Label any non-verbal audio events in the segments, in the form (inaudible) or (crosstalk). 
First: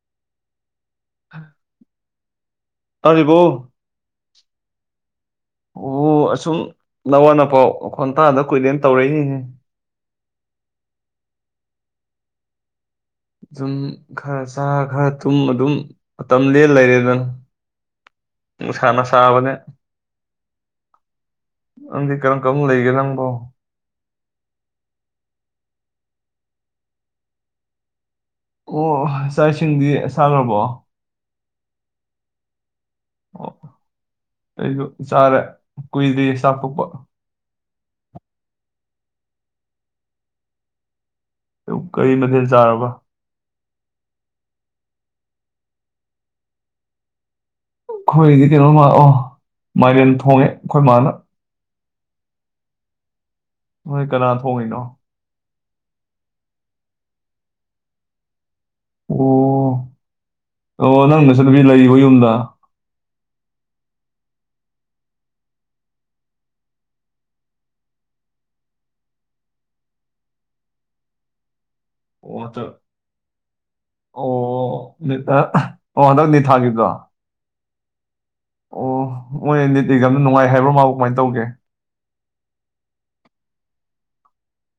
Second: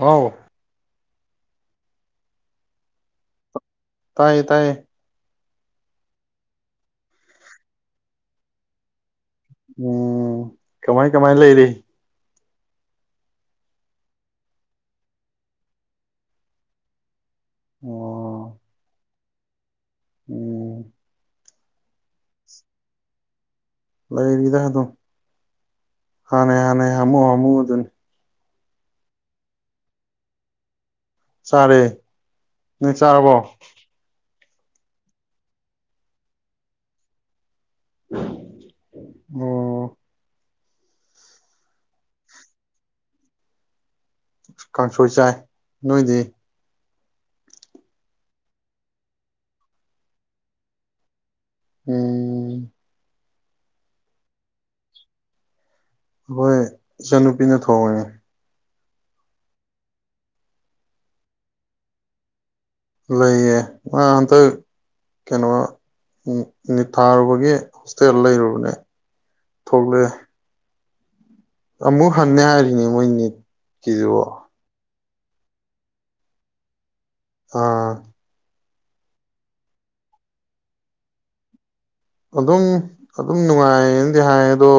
ꯍꯥꯎ ꯇꯥꯔꯤꯕꯣ ꯇꯥꯏꯌꯦ ꯇꯥꯏꯌꯦ ꯑꯣ ꯑꯁꯨꯝ ꯅꯋꯥ ꯅꯄꯥꯎ ꯅꯈꯣꯟ ꯇꯥꯗ ꯀꯨꯏꯔꯦꯅ ꯇꯧꯔꯛꯏꯅꯤꯅꯦꯍꯦ ꯎꯝ ꯀꯃꯥꯏ ꯀꯃꯥꯏ ꯂꯩꯔꯤ ꯑꯗꯨꯨꯝ ꯈꯔ ꯆꯥ ꯈꯔ ꯇꯨꯝ ꯑꯗꯨꯝ ꯃꯇꯝ ꯂꯦꯟ ꯂꯩꯔꯦꯗꯅ ꯑꯣ ꯅꯨꯡꯁꯥ ꯇꯥꯕꯅꯦ ꯎꯝ ꯈꯪꯗꯦ ꯀꯔꯝ ꯀꯔꯝꯅ ꯂꯩꯔꯤꯒꯦ ꯅꯪꯕꯣ ꯂꯩꯔꯤꯗ ꯑꯗꯨꯝ ꯍꯥꯟꯅꯩ ꯍꯥꯟꯅꯩ ꯍꯥꯃꯨ ꯍꯥꯃꯨ ꯍꯥꯏꯗꯨꯅꯤ ꯑꯣ ꯆꯥꯛ ꯏꯁꯤꯡꯗꯤ ꯆꯥꯔꯕꯣ ꯆꯔꯦ ꯅꯣꯏ ꯆꯥꯔꯕꯣ ꯑꯩꯁꯨ ꯆꯥꯔꯦ ꯀꯨꯏꯗ꯭ ꯔꯤ ꯆꯥꯛ ꯇꯣꯛꯄ ꯑꯣ ꯀꯔꯤ ꯃꯊꯦꯜ ꯆꯥꯔꯕ ꯀꯥꯡꯁꯣꯏ ꯆꯥꯏ ꯅꯣꯏꯗꯤ ꯑꯩꯈꯣꯏꯗꯤ ꯀꯩꯅꯣꯝꯃ ꯑꯣ ꯃꯥꯏꯔꯦꯟ ꯊꯣꯡꯉꯦ ꯑꯩꯈꯣꯏ ꯃꯥꯅ ꯎꯝ ꯍꯣꯏ ꯀꯅꯥ ꯊꯣꯡꯉꯤꯅꯣ ꯑꯩꯈꯣꯏ ꯏꯆꯟꯅꯨꯄꯤꯅ ꯊꯣꯡꯉꯦ꯫ ꯑꯣ ꯑꯣ ꯅꯪꯅꯆꯟꯅꯨꯄꯤ ꯂꯩꯔꯤꯕꯣ ꯌꯨꯝꯗ ꯂꯩꯌꯦ ꯃꯥ ꯍꯟꯇꯛ ꯀꯩꯅꯣ ꯅꯤꯠ ꯊꯥꯔꯨꯕꯒꯤ ꯍꯣꯁꯇꯦꯜꯗ ꯂꯩꯔꯨꯕꯅꯦ ꯊꯣꯛꯂꯛꯑꯦ ꯑꯃꯨꯛ ꯍꯟꯅꯤ ꯑꯣ ꯍꯥꯏꯔꯤꯁꯤꯅꯤ ꯃꯣꯏ ꯃꯤꯠ (unintelligible) (unintelligible) ꯍꯟꯗꯛ ꯅꯤꯠ ꯊꯥꯒꯤꯕꯗꯣ ꯑꯥ ꯑꯣ ꯃꯣꯏ ꯅꯤꯠ ꯑꯦꯀꯖꯥꯝꯗꯣꯅꯨꯡꯉꯥꯏ ꯍꯥꯏꯕ꯭ꯔꯣ ꯃꯥꯕꯨ ꯀꯃꯥꯏꯅ ꯇꯧꯒꯦ ꯑꯗꯨꯝ ꯑꯗꯨꯝ ꯅꯨꯡꯉꯥꯏꯌꯦꯅꯗꯤ ꯍꯥꯏ ꯑꯗꯣ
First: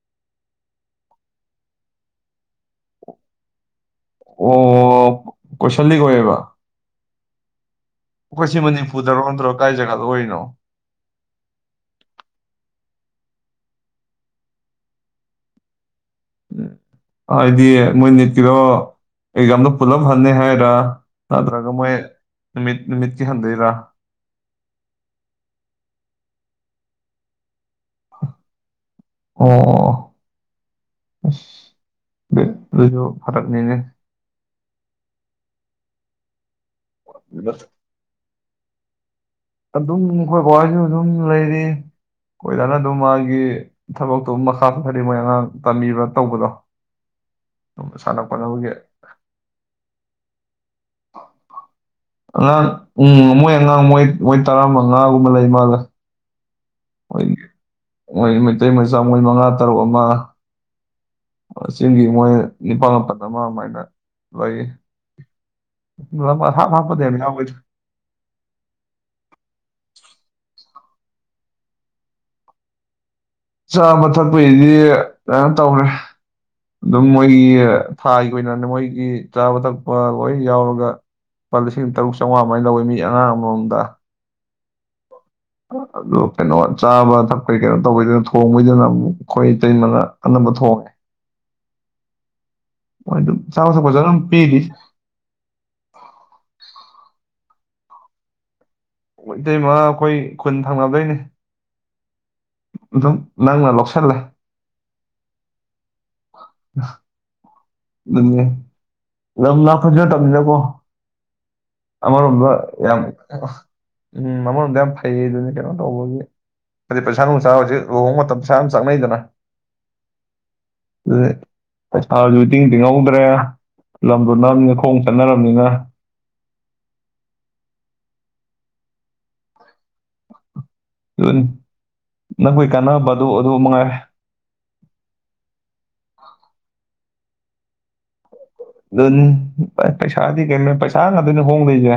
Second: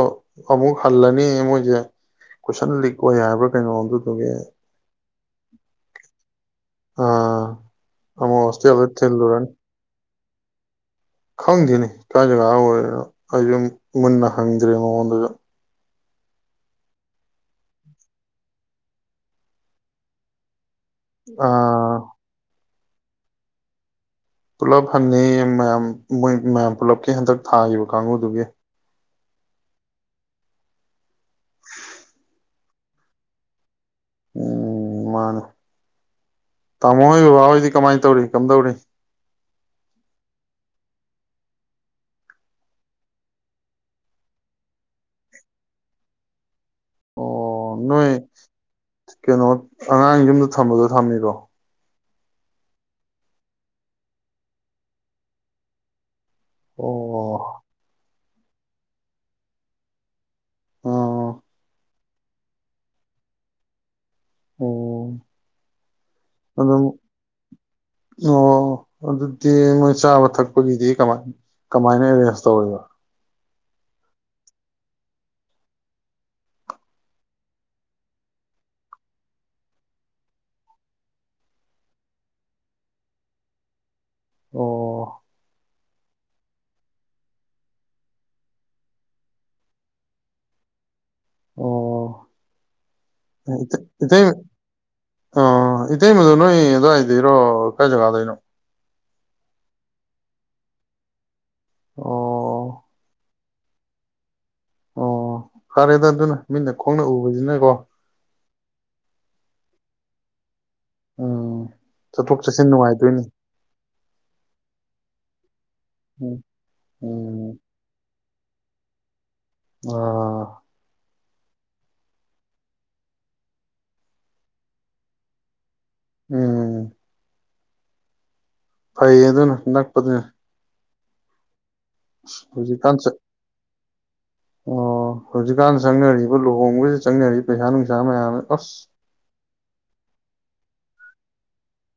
ꯑꯃꯨꯛ ꯍꯜꯂꯅꯤ ꯃꯣꯏꯁꯦ ꯀꯣꯏꯁꯟ ꯂꯤꯛ ꯑꯣꯏ ꯍꯥꯏꯕ꯭ꯔꯥ ꯀꯩꯅꯣꯝ ꯑꯗꯨꯒꯤ (inaudible) ꯑꯣ ꯀꯣꯏꯁꯟ ꯂꯤꯛ ꯑꯣꯏꯌꯦꯕ ꯑꯥ ꯑꯃꯨꯛ ꯑꯩꯈꯣꯏ ꯁꯤ ꯍꯣꯁꯇꯦꯜꯗ ꯃꯅꯤꯄꯨꯔꯗꯔꯣ ꯊꯤꯜꯂꯨꯔꯅꯤ ꯅꯇꯔꯥ ꯀꯥꯏ ꯌꯒꯗ (inaudible) ꯈꯪꯗꯦꯅꯦ ꯀꯥꯢ ꯖꯒꯥ ꯑꯣꯏꯔꯤꯅꯣ ꯑꯩꯁꯨ ꯃꯨꯟꯅ ꯍꯪꯗ꯭ꯔꯦ ꯃꯉꯣꯟꯗꯁꯨ ꯍꯥꯏꯗꯤ ꯃꯣꯏ ꯅꯤꯠꯀꯤꯔꯣ ꯑꯦꯛꯖꯥꯝꯗꯣ ꯄꯨꯂꯞ ꯍꯅꯤ ꯍꯥꯏꯔ ꯇꯥꯗ꯭ꯔꯒ ꯃꯣꯏ ꯑꯥ ꯅꯨꯃꯤꯠ ꯅꯨꯃꯤꯠꯀꯤ ꯍꯟꯗꯨꯏꯔꯥ ꯄꯨꯂꯞ ꯍꯟꯅꯤꯌꯦ ꯃꯌꯥꯝ ꯃꯣꯏ ꯃꯌꯥꯝ ꯄꯨꯜꯂꯞꯀꯤ ꯍꯟꯗꯛ ꯊꯥꯈꯤꯕ ꯀꯥꯡꯨꯗꯨꯒꯤ ꯑꯣ ꯑꯁ (inaudible) ꯑꯗꯨ ꯑꯗꯨꯁꯨ ꯐꯔꯛꯅꯤꯅꯦ ꯎꯝ ꯃꯥꯅꯦ ꯇꯥꯃꯣ ꯍꯣꯏ ꯕꯕꯥꯍꯣꯏꯗꯤ ꯀꯃꯥꯏ ꯇꯧꯔꯤ ꯀꯝꯗꯧꯔꯤ ꯑꯗꯨꯝ ꯈꯣꯏ ꯕꯥ ꯍꯣꯢꯁꯨ ꯑꯗꯨꯝ ꯂꯩꯔꯤ ꯑꯩꯈꯣꯏ ꯗꯥꯅꯥ ꯑꯗꯨꯝ ꯃꯥꯒꯤ ꯊꯕꯛꯇꯨ ꯃꯈꯥ ꯆꯠꯊꯔ꯭ꯤ ꯃꯣꯏ ꯑꯉꯥꯡ ꯇꯝꯕꯤꯕ꯭ꯔꯥ ꯇꯧꯕꯗꯣ ꯑꯣ ꯅꯣꯏ ꯁꯥꯟꯅ ꯈꯣꯠꯅꯕꯒꯤ ꯀꯩꯅꯣ ꯑꯉꯥꯡ ꯌꯨꯝꯗ ꯊꯝꯕꯗꯣ ꯊꯝꯃꯤꯔꯣ ꯑꯉꯥꯡ ꯎꯝ ꯃꯣꯏ ꯑꯉꯥꯡ ꯃꯣꯏ ꯃꯣꯏ ꯇꯔꯥꯃꯉꯥꯒꯨꯝꯕ ꯂꯩ ꯃꯥꯂꯦ ꯑꯣ ꯃꯣꯏ ꯃꯩꯇꯩ ꯃꯆꯥ ꯃꯣꯏ ꯃꯉꯥ ꯇꯔꯨꯛ ꯑꯃ ꯑꯥ ꯆꯤꯡꯒꯤ ꯃꯣꯏ ꯅꯤꯄꯥꯜ ꯃꯥꯄꯜ ꯑꯃ ꯑꯗꯨꯃꯥꯏꯅ ꯂꯩ ꯑꯣ ꯍꯥꯞ ꯑꯗꯨꯝ ꯍꯥꯞꯄꯗ ꯌꯥꯝ ꯌꯥꯎꯒꯤꯗ ꯑꯣ ꯑꯗꯨꯗꯤ ꯃꯣꯏ ꯆꯥꯕ ꯊꯛꯄꯒꯤꯗꯤ ꯀꯃꯥꯏꯅ ꯑꯦꯔꯦꯟꯖ ꯇꯧꯔꯤꯕ ꯆꯥꯕ ꯊꯛꯄꯒꯤꯗꯤ ꯃꯌꯥꯝꯇꯧꯔꯦ ꯑꯗꯨꯝ ꯃꯣꯏꯒꯤ ꯊꯥꯒꯤ ꯑꯣꯏꯅꯅꯦ ꯃꯣꯏꯒꯤ ꯆꯥꯕ ꯊꯛꯄ ꯂꯣꯏ ꯌꯥꯎꯔꯒ ꯂꯨꯄꯥ ꯂꯤꯁꯤꯡ ꯇꯔꯨꯛ ꯆꯥꯝꯃꯉꯥ ꯃꯃꯥꯏꯅ ꯂꯧꯋꯦ ꯃꯤ ꯑꯉꯥꯡ ꯑꯃꯃꯝꯗ ꯑꯣ ꯑꯗꯨ ꯀꯩꯅꯣ ꯆꯥꯕ ꯊꯛꯄꯩ ꯀꯩꯅꯣ ꯇꯧꯕꯩꯗꯅ ꯊꯣꯡꯕꯩꯗꯨꯅ ꯑꯃꯨꯛ ꯑꯩꯈꯣꯏꯇꯩ ꯃꯅ ꯑꯅꯝꯕ ꯊꯣꯡꯉꯦ ꯑꯣ ꯃꯣꯏꯗꯨ ꯆꯥꯕꯥ ꯊꯛꯞꯁꯨ ꯑꯗꯨꯝ ꯏꯇꯩ ꯄꯤꯔꯤ ꯑꯣ ꯏꯇꯩꯃꯗꯨ ꯅꯣꯏ ꯑꯗꯨꯋꯥꯏꯗꯏꯔꯣ ꯀꯥꯏ ꯖꯒꯥꯗꯩꯅꯣ ꯏꯇꯩꯃ ꯑꯩꯈꯣꯏ ꯈꯨꯟ ꯊꯪꯅꯕꯗꯩꯅꯤ ꯑꯣ ꯑꯗꯨ ꯅꯪꯅ ꯂꯧꯁꯥꯅꯂꯦ ꯑꯣ ꯐꯔꯦꯗ ꯑꯗꯨꯅ ꯃꯤꯠꯅ ꯈꯣꯡꯅ ꯎꯕꯅꯤꯅꯀꯣ ꯑꯗꯨꯅꯦ ꯂꯝ ꯂꯥꯞꯄꯁꯦ ꯆꯠꯇꯃꯤꯅ ꯀꯣ ꯎꯝ ꯆꯠꯊꯣꯛ ꯑꯃꯔꯣꯝꯗ ꯆꯠꯁꯤꯟ ꯌꯥꯝ ꯅꯨꯡꯉꯥꯏꯗꯣꯏꯅꯤ ꯎꯝ ꯑꯃꯔꯣꯝꯗ ꯌꯥꯝ ꯐꯩ ꯑꯗꯨꯗꯤ ꯀꯩꯅꯣ ꯇꯧꯕꯒꯤ ꯎꯝ ꯍꯥꯏꯗꯤ ꯄꯩꯁꯥ ꯅꯨꯡꯁꯥ ꯎꯝ ꯍꯧꯖꯤꯛ ꯂꯨꯍꯣꯡꯕ ꯃꯇꯝꯗ ꯌꯥꯝꯅ ꯆꯥꯛꯅꯩꯗꯅ ꯑꯥ (unintelligible) ꯏꯤꯡ ꯇꯤꯡꯍꯧꯗ꯭ꯔꯦ ꯂꯝꯗꯨꯣ ꯅꯝꯗ ꯈꯣꯡ ꯆꯠꯅꯔꯝꯅꯤꯅ ꯎꯝ ꯐꯩꯌꯦ ꯑꯗꯨꯅ ꯅꯛꯄꯗꯨꯅ (unintelligible) ꯑ ꯅꯈꯣꯏ ꯍꯧꯖꯤꯛꯀꯥꯟ ꯀꯥꯟꯅꯕ ꯆꯥꯗ ꯑꯗꯨ ꯑꯗꯨ ꯃꯉꯥꯏꯔꯦ ꯑꯣ ꯍꯧꯖꯤꯛꯀꯥꯟ ꯆꯪꯅꯔꯤꯕ ꯂꯨꯍꯣꯡꯕꯁꯤ ꯆꯪꯅꯔꯤ ꯄꯩꯁꯥ ꯅꯨꯡꯁꯥ ꯃꯌꯥꯝ ꯑꯃ ꯑꯗꯨ ꯄꯩꯁꯥꯗꯤ ꯀ ꯄꯩꯁꯥ (unintelligible) ꯍꯣꯡ ꯗꯣꯏ ꯁꯦ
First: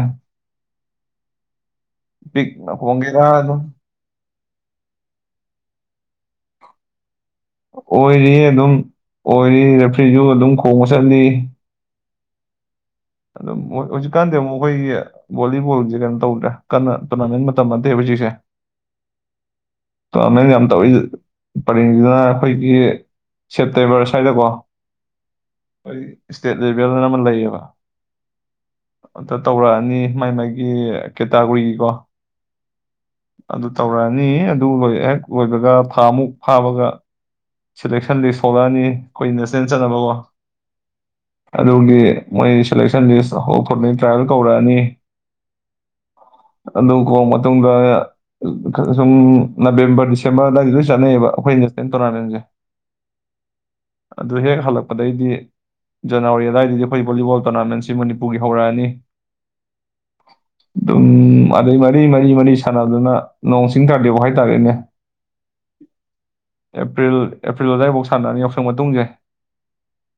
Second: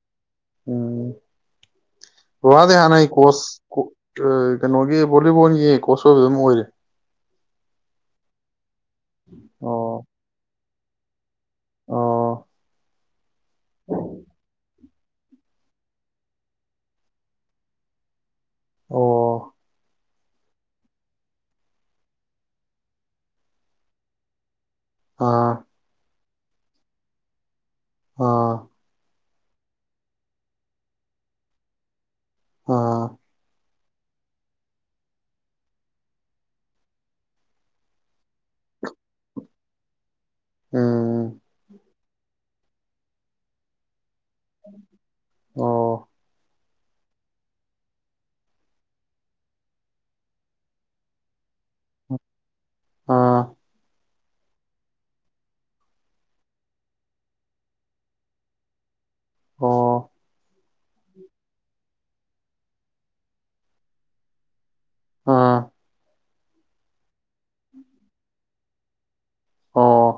ꯎꯝ ꯄꯤꯛꯅ ꯕꯕꯥꯗꯤ ꯍꯥꯟꯅ ꯑꯩ ꯍꯣꯡꯒꯦꯔꯥ ꯑꯗꯨꯝ ꯀꯣꯆ ꯀꯩꯅꯣꯒꯤ ꯚꯣꯂꯤꯕꯣꯜꯒꯤ ꯀꯣꯆ ꯑꯣꯏꯕ ꯑꯗꯨꯝ ꯑꯣꯏꯔꯤ? ꯑꯣꯏꯔꯤ ꯑꯗꯨꯝ ꯑꯣꯏꯔꯤ ꯑꯣ ꯔꯦꯐ꯭ꯔꯤꯁꯨ ꯑꯗꯨꯝ ꯀꯣꯡꯕ ꯁꯠꯅꯤ ꯑꯣ ꯑꯗꯨꯝ ꯑꯣꯏ ꯍꯧꯖꯤꯛꯀꯥꯟꯗꯤ ꯑꯃꯨꯛ ꯑꯩꯈꯣꯏꯒꯤ ꯚꯣꯂꯤꯕꯣꯜꯁꯦ ꯀꯩꯅꯣ ꯇꯧꯗ꯭ꯔꯦ ꯀꯟꯅ ꯇꯣꯔꯅꯥꯃꯦꯟ ꯃꯇꯝ ꯅꯠꯇꯦꯕ ꯍꯧꯖꯤꯛꯁꯦ ꯑꯣ ꯇꯣꯔꯅꯥꯃꯦꯟ ꯌꯥꯝ ꯇꯧꯏ ꯄꯔꯦꯡꯁꯤꯗꯅ ꯑꯩꯈꯣꯏꯒꯤ ꯁꯦꯞꯇꯦꯝꯕꯔ ꯁ꯭ꯋꯥꯏꯗꯀꯣ ꯑꯥ ꯏꯁꯇꯦꯠ ꯂꯦꯚꯦꯜꯅ ꯑꯃ ꯂꯩꯌꯦꯕ ꯑꯥ ꯑꯝꯇ ꯇꯧꯔꯛꯑꯅꯤ ꯃꯥꯏ ꯃꯥꯒꯤ ꯀꯦꯇꯥꯒꯣꯔꯤꯒꯤꯀꯣ ꯑꯥ ꯑꯗꯨ ꯇꯧꯔꯛꯑꯅꯤ ꯑꯗꯨ ꯍꯦꯛ ꯂꯣꯏꯕꯒ ꯊꯥꯃꯨꯛ ꯐꯥꯕꯒ ꯁꯤꯂꯦꯛꯁꯟ ꯂꯤꯁ ꯊꯣꯛꯂꯛꯑꯅꯤ ꯑꯩꯈꯣꯏ ꯅꯦꯁꯅꯦꯜ ꯆꯠꯅꯕꯀꯣ ꯎꯝ ꯑꯗꯨꯒꯤ ꯃꯣꯏ ꯁꯦꯂꯦꯛꯁꯟ ꯂꯤꯁꯇ꯭ ꯇ꯭ꯔꯥꯏꯜ ꯀꯧꯔꯛꯑꯅꯤ ꯑꯣ ꯑꯗꯨ ꯀꯣꯛ ꯃꯇꯨꯡꯗ ꯁꯨꯝ ꯅꯕꯦꯝꯕꯔ ꯗꯤꯁꯦꯝꯕꯔ ꯑꯗꯥꯏꯗ ꯂꯣꯏ ꯆꯠꯅꯩꯌꯦꯕ ꯑꯩꯈꯣꯏ ꯅꯦꯁꯅꯦꯜ ꯇꯣꯔꯅꯥꯃꯦꯟꯁꯦ ꯑꯥ ꯑꯗꯨ ꯍꯦꯛ ꯍꯟꯂꯛꯄꯩꯗꯗꯤ ꯖꯥꯅꯨꯋꯔꯤ ꯑꯗꯥꯏꯗꯩꯗꯤ ꯚꯣꯂꯤꯕꯣꯜ ꯇꯣꯔꯅꯃꯦꯟꯁꯤ ꯃꯅꯤꯄꯨꯔꯒꯤ ꯍꯧꯔꯛꯑꯥꯅꯤ ꯑꯣ ꯑꯗꯨꯝ ꯑꯗꯩ ꯃꯔꯤ ꯃꯔꯤ ꯃꯔꯤ ꯁꯥꯟꯅꯗꯨꯅ ꯅꯣꯡ ꯆꯤꯡ ꯇꯥꯔꯗꯤ ꯊꯦꯡꯗꯥꯗꯣꯏꯅꯦ ꯑꯥ (inaudible) ꯑꯦꯄ꯭ꯔꯤꯜ ꯑꯦꯄ꯭ꯔꯤꯜ ꯑꯗꯨꯋꯥꯏꯐꯥꯎ ꯁꯥꯟꯅꯔꯅꯤ ꯌꯥꯎꯁꯪ ꯃꯇꯨꯡꯁꯦ ꯑꯣ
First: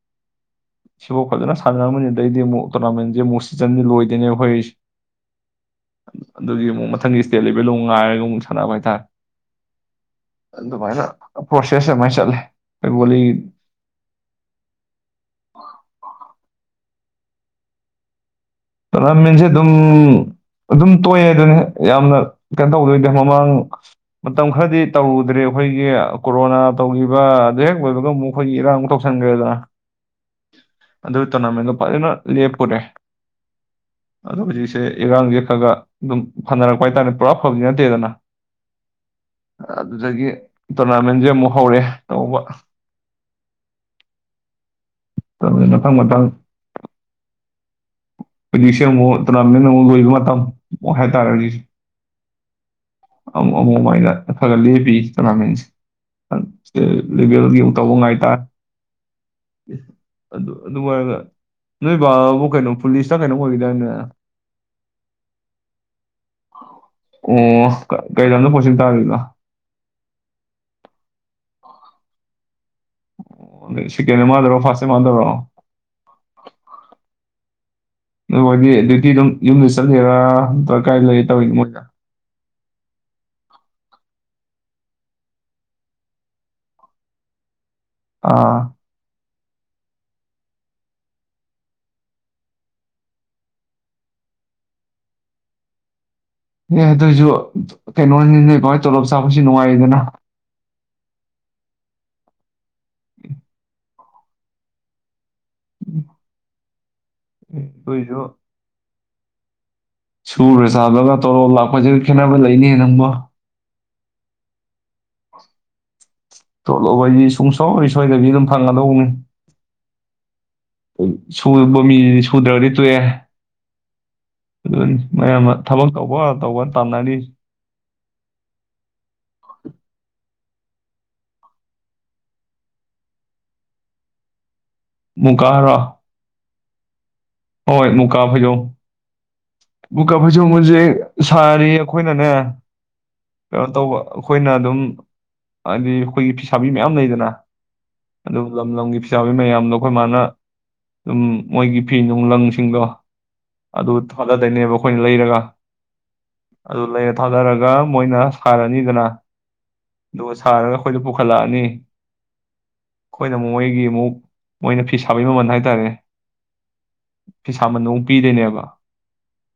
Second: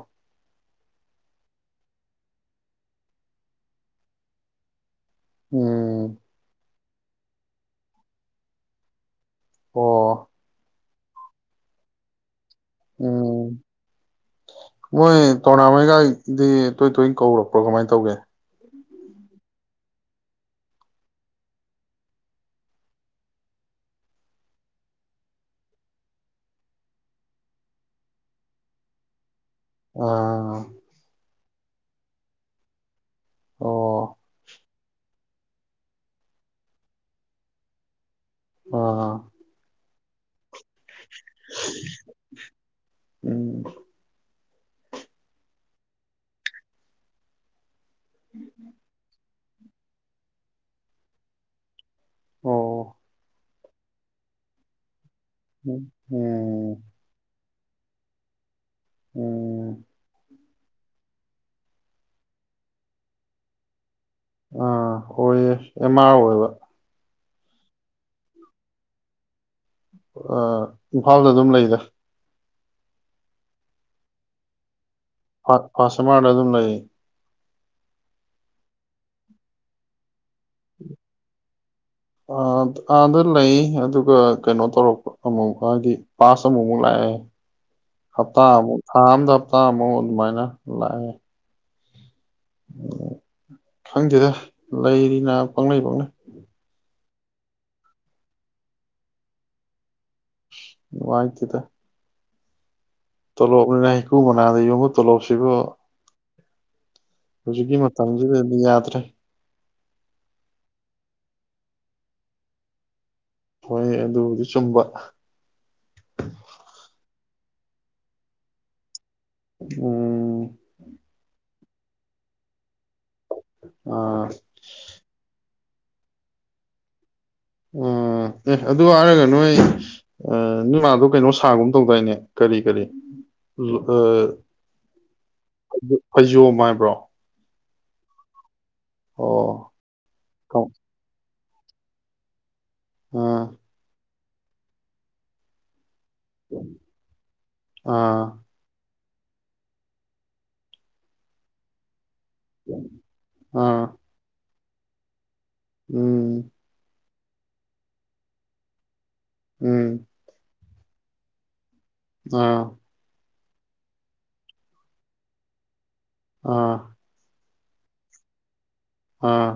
ꯁꯤꯐꯥꯎ ꯐꯖꯅ ꯁꯥꯟꯅꯔꯝꯒꯅꯤ ꯑꯗꯩꯗꯤ ꯑꯃꯨꯛ ꯇꯣꯔꯅꯥꯃꯦꯟꯁꯦ ꯑꯃꯨꯛ ꯁꯤꯖꯟꯅꯤ ꯂꯣꯏꯗꯣꯏꯅꯦ ꯑꯩꯈꯣꯏ ꯎꯝ ꯑꯗꯨꯒꯤ ꯃꯨꯛ ꯃꯊꯪꯒꯤ ꯏꯁꯇꯦꯠ ꯂꯦꯕꯦꯜꯗꯨ ꯉꯥꯏꯔꯒ ꯑꯃꯨꯛ ꯁꯥꯟꯅꯕ ꯍꯥꯏꯇꯥꯔꯦ ꯑꯣ ꯄꯣꯁꯦꯁ ꯃ ꯆꯠꯂꯦ ꯑꯩꯈꯣꯏ ꯚꯣꯂꯤ ꯎꯝ ꯃꯣꯏ ꯇꯣꯔꯅꯃꯦꯟꯅ ꯒꯥꯏꯗꯨꯗꯤ ꯇꯣꯏ ꯇꯣꯏꯅ ꯀꯧꯔꯛꯄ꯭ꯔꯣ ꯀꯃꯥꯏ ꯇꯧꯒꯦ ꯇꯣꯔꯅꯥꯃꯦꯟꯁꯦ ꯑꯗꯨꯝ ꯑꯗꯨꯝ ꯇꯣꯛꯑꯦ ꯑꯗꯨꯅꯤ ꯌꯥꯝꯅ ꯀꯩꯅꯣ ꯇꯧꯗꯣꯏꯗꯤ ꯃꯃꯥꯡ ꯃꯇꯝ ꯈꯔꯗꯤ ꯇꯧꯗ꯭ꯔꯦ ꯑꯩꯈꯣꯏꯒꯤ ꯀꯣꯔꯣꯅꯥ ꯇꯧꯈꯤꯕ ꯑꯗꯨ ꯍꯦꯛ ꯑꯣꯏꯕꯒ ꯑꯃꯨꯛ ꯑꯩꯈꯣꯏꯒꯤ ꯏꯔꯥꯡ ꯇꯧꯁꯟꯈ꯭ꯔꯦꯗꯅ ꯑꯥ ꯇꯣꯔꯅꯃꯦꯟꯗꯣ ꯐꯖꯅ ꯂꯦꯞꯄꯨꯔꯦ ꯑꯣ ꯑꯗꯣ ꯍꯧꯖꯤꯛꯁꯦ ꯏꯔꯥꯡꯁꯦ ꯈꯔ ꯈꯔ ꯑꯗꯨꯝ ꯐꯅꯔꯛꯄ ꯍꯥꯏꯇꯥꯔꯦ ꯄꯨꯔꯥ ꯐꯕꯗꯤ ꯅꯠꯇꯦꯗꯅ ꯑꯥ ꯑꯗꯨꯗꯒꯤ ꯇꯣꯔꯅꯥꯃꯦꯟꯁꯦ ꯑꯃꯨꯛ ꯍꯧꯔꯦ ꯇꯧꯕ ꯎꯝ ꯃꯊꯪ ꯃꯊꯪ ꯍꯨꯖꯤꯁꯦ ꯃꯨꯛ ꯇꯣꯔꯅꯥꯃꯦꯟ ꯑꯃꯨꯛ ꯂꯣꯏꯕ ꯃꯇꯝ ꯍꯥꯏꯇꯥꯔꯦ ꯑꯣ ꯑꯃꯨꯛ ꯑꯃꯨꯛꯃꯥꯏꯗ ꯈꯔꯒ ꯂꯦꯞꯄꯤ ꯇꯣꯔꯅꯃꯦꯟ ꯎꯝ ꯎꯝ ꯏ꯭ꯁꯇꯦꯠ ꯂꯦꯚꯦꯜꯒꯤ ꯇꯧꯕꯨꯡ ꯉꯥꯏꯇꯔꯦ ꯎꯝ ꯑꯨꯝ ꯑꯗꯨ ꯑꯗꯨ ꯍꯥꯏꯔꯒ ꯅꯣꯏꯕꯥꯕꯨ ꯀꯩꯅꯣ ꯄꯨꯂꯤꯁꯇ ꯀꯩꯅꯣ ꯑꯣꯏꯈꯤꯗꯥꯏꯅꯦ ꯑꯥ ꯍꯣꯏꯌꯦ ꯑꯦꯝ-ꯃꯥꯔ ꯑꯣꯏꯕ ꯑꯣ ꯀꯩꯂꯝꯗ ꯄꯣꯠꯁꯤꯟ ꯇꯥꯔꯤꯅꯣ ꯑꯥ ꯏꯝꯐꯥꯜꯗ ꯑꯗꯨꯝ ꯂꯩꯗ ꯑꯣ ꯁꯦꯀꯦꯟ ꯑꯦꯃꯥꯔ ꯗꯔꯣ ꯐꯥꯁ ꯑꯦꯝ ꯃ꯭ꯥꯔꯗ ꯑꯗꯨꯝ ꯂꯩ ꯃꯣꯏꯗꯤ ꯗ꯭ꯌꯨꯇꯤ ꯑꯗꯨꯝ ꯌꯨꯝꯗ ꯆꯠꯂꯤꯔꯥ ꯅꯠꯇ꯭ꯔ ꯀꯥꯏ ꯂꯩꯔ ꯇꯧꯋꯤꯅꯦ ꯃꯣꯏꯅ ꯑꯥꯗ ꯂꯩ ꯑꯗꯨꯒ ꯀꯩꯅꯣ ꯇꯧꯔꯛꯄ ꯑꯃꯨꯛ ꯍꯥꯏꯗꯤ ꯄꯥꯁ ꯑꯃꯨꯛꯃꯨꯛ ꯂꯥꯛꯑꯦ ꯍꯞ ꯇꯥ ꯑꯥ ꯑꯃꯨꯛ ꯊꯥ ꯑꯝꯗ ꯍꯞꯇꯥꯃꯨꯛ ꯑꯗꯨꯃꯥꯏꯅ ꯂꯥꯛꯑꯦ ꯈꯪꯗꯦꯗ ꯂꯩꯔꯤꯅ ꯄꯪꯂꯩ ꯄꯪꯂꯩꯩ ꯑꯗꯣꯏꯖꯨ ꯀꯩꯅꯣꯅꯤ ꯅꯣꯏꯗꯨꯃꯥꯏ ꯇꯣꯂꯣꯞ ꯆꯥꯕꯁꯦ ꯅꯨꯡꯉꯥꯏꯌꯦꯗꯅ ꯅꯨꯉꯥꯏꯇꯦꯗ ꯇꯣꯂꯣꯞꯅꯦꯅ ꯍꯩꯀꯨ ꯃꯅꯥꯗ ꯌꯣꯝꯕ ꯇꯂꯣꯞ ꯁꯤ ꯁꯤꯕꯨ ꯍꯧꯖꯤꯛꯀꯤ ꯑꯗꯨꯏꯁꯨ ꯃꯇꯝꯁꯤꯗꯗꯤ ꯌꯥꯗ꯭ꯔꯦ ꯁꯨꯔ ꯆꯥꯕꯖꯤꯒ ꯇꯣꯂꯣꯞ ꯂꯥꯛꯄꯁꯤꯒ ꯈꯦꯠꯅꯕ ꯂꯩꯅꯦ ꯅꯪꯕꯣ ꯍꯣꯏ ꯑꯗꯨꯕꯨꯗꯤ ꯆꯨꯝꯕ ꯇꯣꯂꯣꯞ ꯍꯥꯏꯗꯤ ꯁꯨꯡꯁꯣꯏ ꯁꯣꯏꯗꯕꯤ ꯑꯗꯨꯝ ꯐꯪꯉꯗꯧꯕꯅꯤ ꯎꯝ ꯁꯨꯕ ꯃꯤꯖꯤꯗꯤ ꯁꯨꯗ꯭ꯔꯒꯗꯤ ꯇꯣꯛꯑꯦ ꯑꯥ ꯑꯗꯨꯅꯤ ꯃꯌꯥꯝꯑꯃ ꯊꯕꯛ ꯇꯧꯕ ꯇꯧꯕ ꯇꯝꯅꯔꯤꯁꯤ ꯎꯝ ꯑꯦ ꯑꯗꯨ ꯍꯥꯏꯔꯒ ꯅꯣꯏ ꯃꯥꯗꯣ ꯀꯩꯅꯣ ꯁꯥꯒꯨꯝ ꯇꯧꯗꯥꯏꯅꯦ ꯀꯔꯤ ꯀꯔꯤ ꯑ ꯃꯨꯀꯥ ꯍꯥꯏꯔꯣ ꯐꯩꯖꯣꯝ ꯍꯥꯏ ꯕ꯭ꯔꯣ ꯍꯣꯏ ꯃꯨꯀꯥ ꯐꯩꯖꯣꯝ ꯑꯣ ꯃꯨꯀꯥ ꯐꯩꯖꯣꯝ ꯁꯥꯔꯤ ꯑꯩꯈꯣꯏꯅꯅꯦ ꯑꯥ ꯀꯩꯅꯣ ꯇꯧꯕ ꯑꯩꯈꯣꯏꯅ ꯑꯗꯨꯝ ꯍꯥꯏꯗꯤ ꯑꯩꯈꯣꯏꯒꯤ ꯐꯤꯁꯥꯕꯤ ꯃꯌꯥꯝ ꯂꯩꯗꯅ ꯑꯥ ꯑꯗꯨ ꯂꯝ ꯂꯝꯒꯤ ꯐꯤꯁꯥꯕꯤ ꯃꯌꯥꯝꯗꯣ ꯑꯈꯣꯏ ꯃꯥꯅ ꯑꯗꯨꯝ ꯃꯣꯏꯒꯤ ꯐꯤꯅꯨꯡ ꯂꯪꯁꯤꯡꯗꯣ ꯑꯥ ꯑꯗꯨ ꯊꯥꯗꯗꯩꯅꯦꯕ ꯑꯩꯈꯣꯏꯅ ꯂꯩꯔꯒ ꯎꯝ ꯑꯗꯨ ꯂꯩꯔ ꯊꯥꯗꯔꯒ ꯃꯣꯏꯅ ꯁꯥꯔꯅꯤꯗꯅ ꯎꯝ ꯗꯨꯒ ꯁꯥꯔꯒ ꯑꯩꯈꯣꯏꯗ ꯄꯨꯈꯠꯂꯛꯑꯅꯤ ꯑꯥ ꯑꯩꯈꯣꯏꯅ ꯑꯃꯨꯛ ꯃꯣꯏꯒꯤ ꯑꯃꯨꯛ ꯃꯣꯏꯅ ꯐꯤ ꯁꯥꯕꯩ ꯃꯃꯜ ꯍꯥꯏꯇꯥꯔꯦ ꯑꯥ ꯐꯤꯁꯥ ꯃꯟ ꯑꯃꯨꯛ ꯄꯤꯗꯣꯏꯅꯦꯕ ꯑꯥ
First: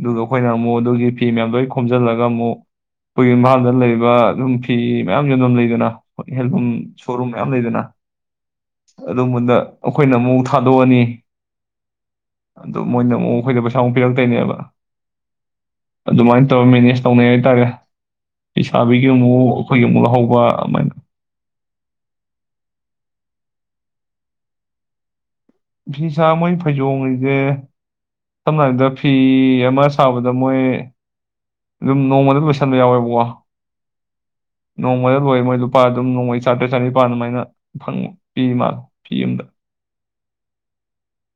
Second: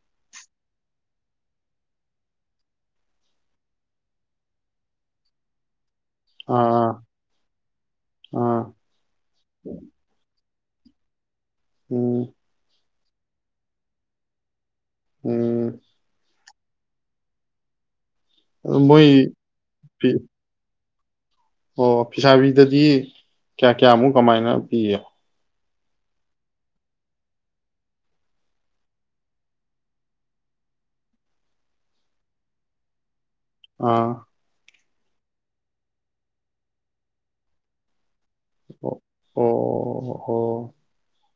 ꯑꯗꯨꯒ ꯑꯈꯣꯏꯅ ꯑꯃꯨꯛ ꯑꯗꯨꯒꯤ ꯐꯤ ꯃꯌꯥꯝ ꯂꯣꯏ ꯈꯣꯝꯖꯤꯜꯂꯒ ꯑꯃꯨꯛ ꯑꯩꯈꯣꯏꯒꯤ ꯏꯝꯐꯥꯜꯗ ꯂꯩꯕ ꯑꯗꯨꯝ ꯐꯤ ꯃꯌꯥꯝ ꯌꯣꯟꯕꯝ ꯂꯩꯗꯅ ꯈꯣꯏ ꯍꯦꯟꯂꯨꯝ ꯑꯥ ꯁꯣꯔꯨꯝ ꯃꯌꯥꯝ ꯂꯩꯗꯅ ꯑꯥ ꯑꯗꯨꯝꯕꯣꯟꯗ ꯑꯩꯈꯣꯏꯅ ꯑꯃꯨ ꯊꯥꯗꯣꯛꯑꯅꯤ ꯎꯝ ꯑꯗꯣ ꯃꯣꯏꯅ ꯑꯃꯨꯛ ꯑꯩꯈꯣꯏꯗ ꯄꯩꯁꯥ ꯑꯃꯨꯛ ꯄꯤꯔꯛꯇꯣꯏꯅꯦꯕ ꯎꯝ ꯇꯧ ꯃꯦꯅꯦꯁ ꯇꯧꯅꯩ ꯍꯥꯏꯇꯥꯔꯦ ꯑꯗꯨ ꯃꯣꯏ ꯂꯩꯁꯥꯕꯤꯒꯤ ꯃꯨꯛ ꯑꯩꯈꯣꯏꯒꯤꯃꯨꯛ ꯐꯤ ꯂꯧꯍꯧꯕ ꯑꯃꯥꯏꯅ ꯑꯣ ꯐꯤꯁꯥꯕꯤꯗꯗꯤ ꯀꯌꯥ ꯀꯌꯥꯃꯨꯛ ꯀꯃꯥꯏꯅ ꯄꯤꯌ ꯐꯤꯁ ꯃꯣꯏ ꯐꯩꯖꯣꯉꯁꯦ ꯁꯝꯅ ꯍꯥꯏꯔꯕꯗ ꯐꯤ ꯑꯃ ꯁꯥꯕꯗ ꯃꯣꯏ ꯑꯗꯨꯝ ꯅꯣꯡꯃꯗ ꯂꯣꯏꯁꯟꯕ ꯌꯥꯎꯋꯦꯕꯀꯣ ꯑꯥ ꯅꯣꯡꯃꯗ ꯂꯣꯏꯔꯦ ꯃꯣꯏ ꯂꯨꯄꯥ ꯑꯗꯨꯝ ꯅꯣꯡꯃꯩ ꯆꯥꯇ꯭ꯔꯦꯠ ꯆꯥꯅꯤꯄꯥꯟ ꯑꯗꯨꯃꯥꯏꯅ ꯐꯪꯏ ꯑꯣ ꯑꯣ ꯑꯣ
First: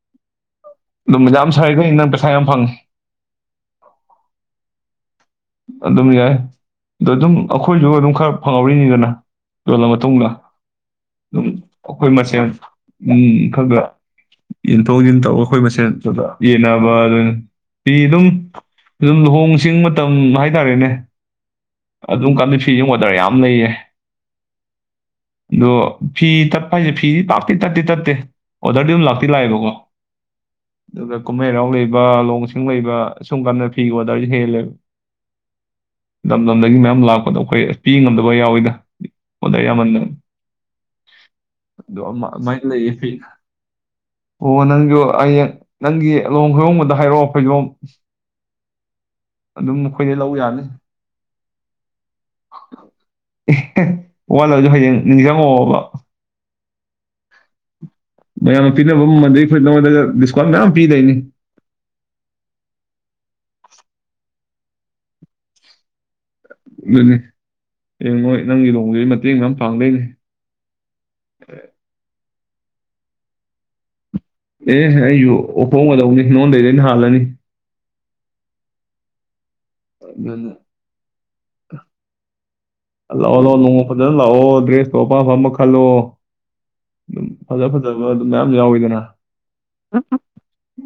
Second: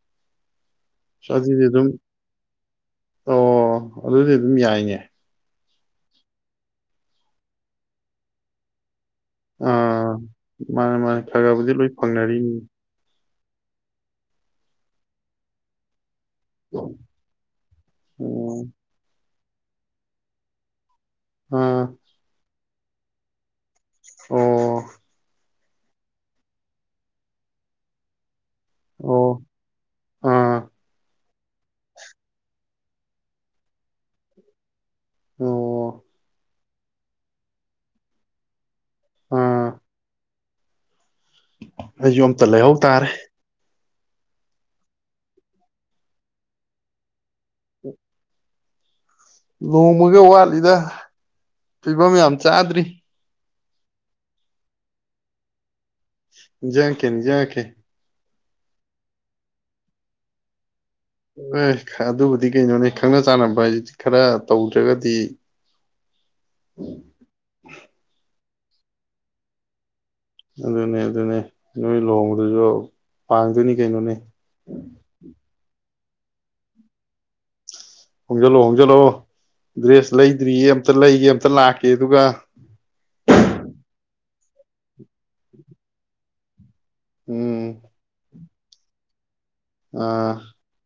ꯑꯗꯨꯝ ꯌꯥꯝ ꯑꯗꯨꯗꯤ ꯑꯗꯨꯝ ꯁꯥꯏꯈꯩ ꯅꯪ ꯄꯩꯁꯥ ꯌꯥꯝ ꯐꯪꯉꯤ ꯑꯣ ꯑꯗꯨꯗꯤ ꯑꯗꯨꯝ ꯌꯥꯏꯅꯦ ꯑꯗꯨꯝ ꯌꯥꯏ ꯑꯗ ꯗꯨꯝ ꯑꯩꯈꯣꯏꯖꯨ ꯑꯗꯨꯝ ꯈꯔ ꯐꯪꯍꯧꯔꯤꯅꯤꯗꯅ ꯌꯣꯜꯂ ꯑꯥ ꯃꯇꯨꯡꯗ ꯃꯥꯅꯦ ꯃꯥꯅꯦ ꯈꯔ ꯑꯗꯨꯝ ꯈꯔꯕꯨꯗꯤ ꯂꯣꯏ ꯑꯩꯈꯣꯏ ꯃꯁꯦꯟ ꯐꯪꯅꯔꯤꯅꯤ ꯎ ꯈꯪꯒ ꯌꯦꯟꯊꯣꯛ ꯌꯦꯟꯁꯤꯟ ꯇꯧꯔꯒ ꯑꯩꯈꯣꯏ ꯃꯁꯦꯟ ꯈꯒ ꯑꯣ ꯌꯦꯟꯅꯕꯥꯗꯨꯅꯤ ꯐꯤ ꯗꯨꯝ ꯑꯗꯨꯝ ꯂꯨꯍꯣꯡ ꯆꯤꯡꯃꯠ ꯇꯝ ꯍꯥꯏꯇꯥꯔꯦꯅꯦ ꯑꯥ ꯑꯗꯨꯝ ꯀꯥꯟ ꯐꯤꯖ ꯑꯣꯗꯔ ꯌꯥꯝ ꯂꯩꯌꯦ ꯑꯣ ꯑꯗꯣ ꯐꯤ ꯇꯠꯄ ꯍꯥꯏꯖꯦ ꯐꯤꯗꯤ ꯄꯥꯛꯇꯤ ꯇꯠꯇꯤ ꯇꯠꯇꯦ ꯑꯣꯗꯔꯗꯤ ꯑꯗꯨꯝ ꯂꯥꯛꯇꯤ ꯑꯣ ꯂꯥꯛꯑꯦꯕꯀꯣ ꯑꯥ ꯑꯗꯨꯒ ꯀꯨꯝꯍꯩ ꯍꯔꯥꯎ ꯂꯩꯕ (inaudible) ꯂꯩꯕ ꯁꯨꯝ ꯀꯥꯟꯗ ꯐꯤꯒꯤ ꯑꯣꯗꯔꯖꯦ ꯍꯦꯜꯂꯦꯕ ꯑꯣ ꯂꯝꯗꯝꯗꯒꯤ ꯃꯌꯥꯝ ꯂꯥꯛꯄꯗꯣ ꯑꯩꯈꯣꯏ ꯄꯤ ꯉꯝꯗꯕ ꯌꯥꯎꯋꯤꯗ ꯃꯗ ꯑꯥ ꯌꯥꯝꯃꯟꯗꯅ (inaudible) ꯗꯣ ꯑꯩꯁꯨ ꯑꯃ ꯑꯝꯇ ꯑꯃꯥꯏꯅ ꯂꯩꯍꯧ ꯂꯩꯌꯦ ꯐꯤ ꯇꯥꯔꯦ ꯑꯣ ꯅꯪꯖꯨ ꯍꯌꯦꯡ ꯅꯪꯒꯤ ꯂꯨꯍꯣꯡ ꯈꯣꯏꯍꯣꯡꯕꯗ ꯍꯥꯏꯔꯛꯑꯣ ꯐꯩꯖꯣꯝ ꯑꯗꯨꯝ ꯑꯩꯈꯣꯏꯗꯩ ꯂꯨꯑꯣꯡꯕꯒ ꯂꯧ ꯌꯥꯅꯤ ꯋꯥꯠꯂꯤꯗ ꯐꯤꯕꯝ ꯌꯥꯝ ꯆꯥꯗ꯭ꯔꯤ (unintelligible) ꯋꯥꯠꯂꯖꯨ ꯍꯌꯦꯡ ꯅꯤꯡꯖꯪꯉꯑꯣꯕ ꯅꯤꯡꯖꯪꯉꯛꯀꯦ ꯅꯤꯡꯖꯪꯉꯛꯀꯦ ꯃꯌꯥꯝꯅ ꯄꯤꯅꯕ ꯃꯃꯟꯗꯩꯩ ꯑꯩꯈꯣꯏ ꯅꯉꯣꯟꯗ ꯗꯤꯁꯀꯥꯎꯟ ꯃꯌꯥꯝ ꯄꯤꯗꯣꯏꯅꯤ ꯑꯦ ꯑꯗꯨꯕꯨꯗꯤ ꯀꯩꯅꯣꯅꯤ ꯈꯪꯅ ꯆꯥꯟꯅꯕ ꯍꯥꯏꯁꯤꯗꯤ ꯈꯔꯥ ꯇꯧꯗ꯭ꯔꯒꯗꯤ ꯑꯗꯨꯅꯤ ꯌꯦꯝꯎꯍꯣꯏ ꯅꯪꯒꯤ ꯂꯨꯍꯣꯡꯕꯗꯨꯗꯤ ꯃꯇꯦꯡ ꯃꯌꯥꯝ ꯄꯥꯡꯗꯣꯏꯅꯦ ꯑꯗꯨꯅꯦ ꯑꯗꯨꯅꯦ ꯅꯣꯏ ꯂꯨꯍꯣꯡꯕ ꯑꯗꯨꯁꯨ ꯄꯥꯡꯗꯣꯏꯅꯤ ꯀꯩꯅꯣꯅꯦ ꯑꯦ ꯍꯦ ꯑꯩꯁꯨ (unintelligible) ꯂꯨꯍꯣꯡꯅꯤ ꯅꯡꯉꯣꯟꯗꯩꯗꯤ ꯑꯩꯅ ꯍꯥꯟꯂꯅꯤ ꯍꯣꯡꯖꯤꯜꯂꯣ ꯍꯣꯡꯖꯤꯜꯂꯣ ꯗ꯭ꯔꯦꯁ ꯑꯗꯨꯅ ꯂꯩꯗ꯭ꯔꯤꯌꯦ ꯑꯝꯇ ꯂꯩꯒꯦ ꯑꯃꯝꯇ ꯂꯥꯛꯀꯦ ꯑꯗꯨꯒ ꯂꯥꯛꯑꯣ ꯂꯥꯛꯑꯣ ꯅꯣꯡꯃ ꯐꯖꯅ ꯅꯪ ꯂꯥꯛꯑꯣ ꯇꯣ ꯑꯄꯥꯝ ꯑꯄꯥꯝꯕ ꯈꯜꯂꯣ ꯎꯝ ꯐꯖ ꯐꯖꯕ ꯑꯗꯨꯃꯥꯏ ꯌꯥꯎ ꯋꯤꯗꯅ ꯑꯥ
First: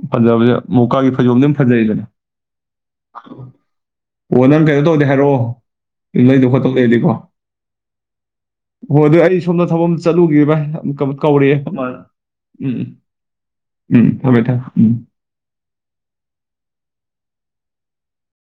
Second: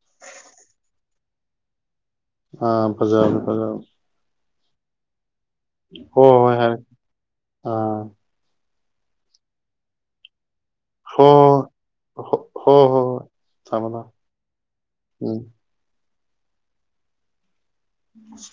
ꯐꯖꯕꯁꯦ (unintelligible) ꯐꯩꯖꯣꯝꯗꯤ ꯑꯗꯨꯝ ꯐꯖꯩꯗꯅ ꯑꯥ ꯐꯖꯕꯅꯤ ꯐꯖꯕꯅꯤ ꯑꯣ ꯅꯪ ꯀꯩꯅꯣ ꯇꯧꯔꯗꯤ ꯍꯥꯏꯔꯛꯑꯣ ꯍꯣꯏ ꯂꯩꯗꯧ ꯍꯣꯏ ꯈꯣꯠꯇꯧ ꯍꯥꯏꯔꯛ ꯂꯩꯔꯗꯤꯀꯣ ꯑꯥ ꯍꯣꯏ ꯑꯗꯨ ꯑꯩ ꯁꯣꯝꯗ ꯊꯕꯛ ꯑꯃ ꯆꯠꯂꯨꯈꯤꯒꯦ ꯚꯥꯏ ꯍꯣꯏ ꯀꯥꯎꯔꯤꯑꯦ ꯈꯣꯏ ꯃꯥꯅ ꯍꯣꯏ ꯍꯣꯏ ꯍꯣꯏ ꯍꯣꯏ ꯍꯣꯏ ꯊꯝꯃꯣ ꯊꯝꯃꯣ ꯎꯝ ꯊꯝꯃꯦ ꯊꯝꯃꯦ ꯎꯝ ꯎꯝ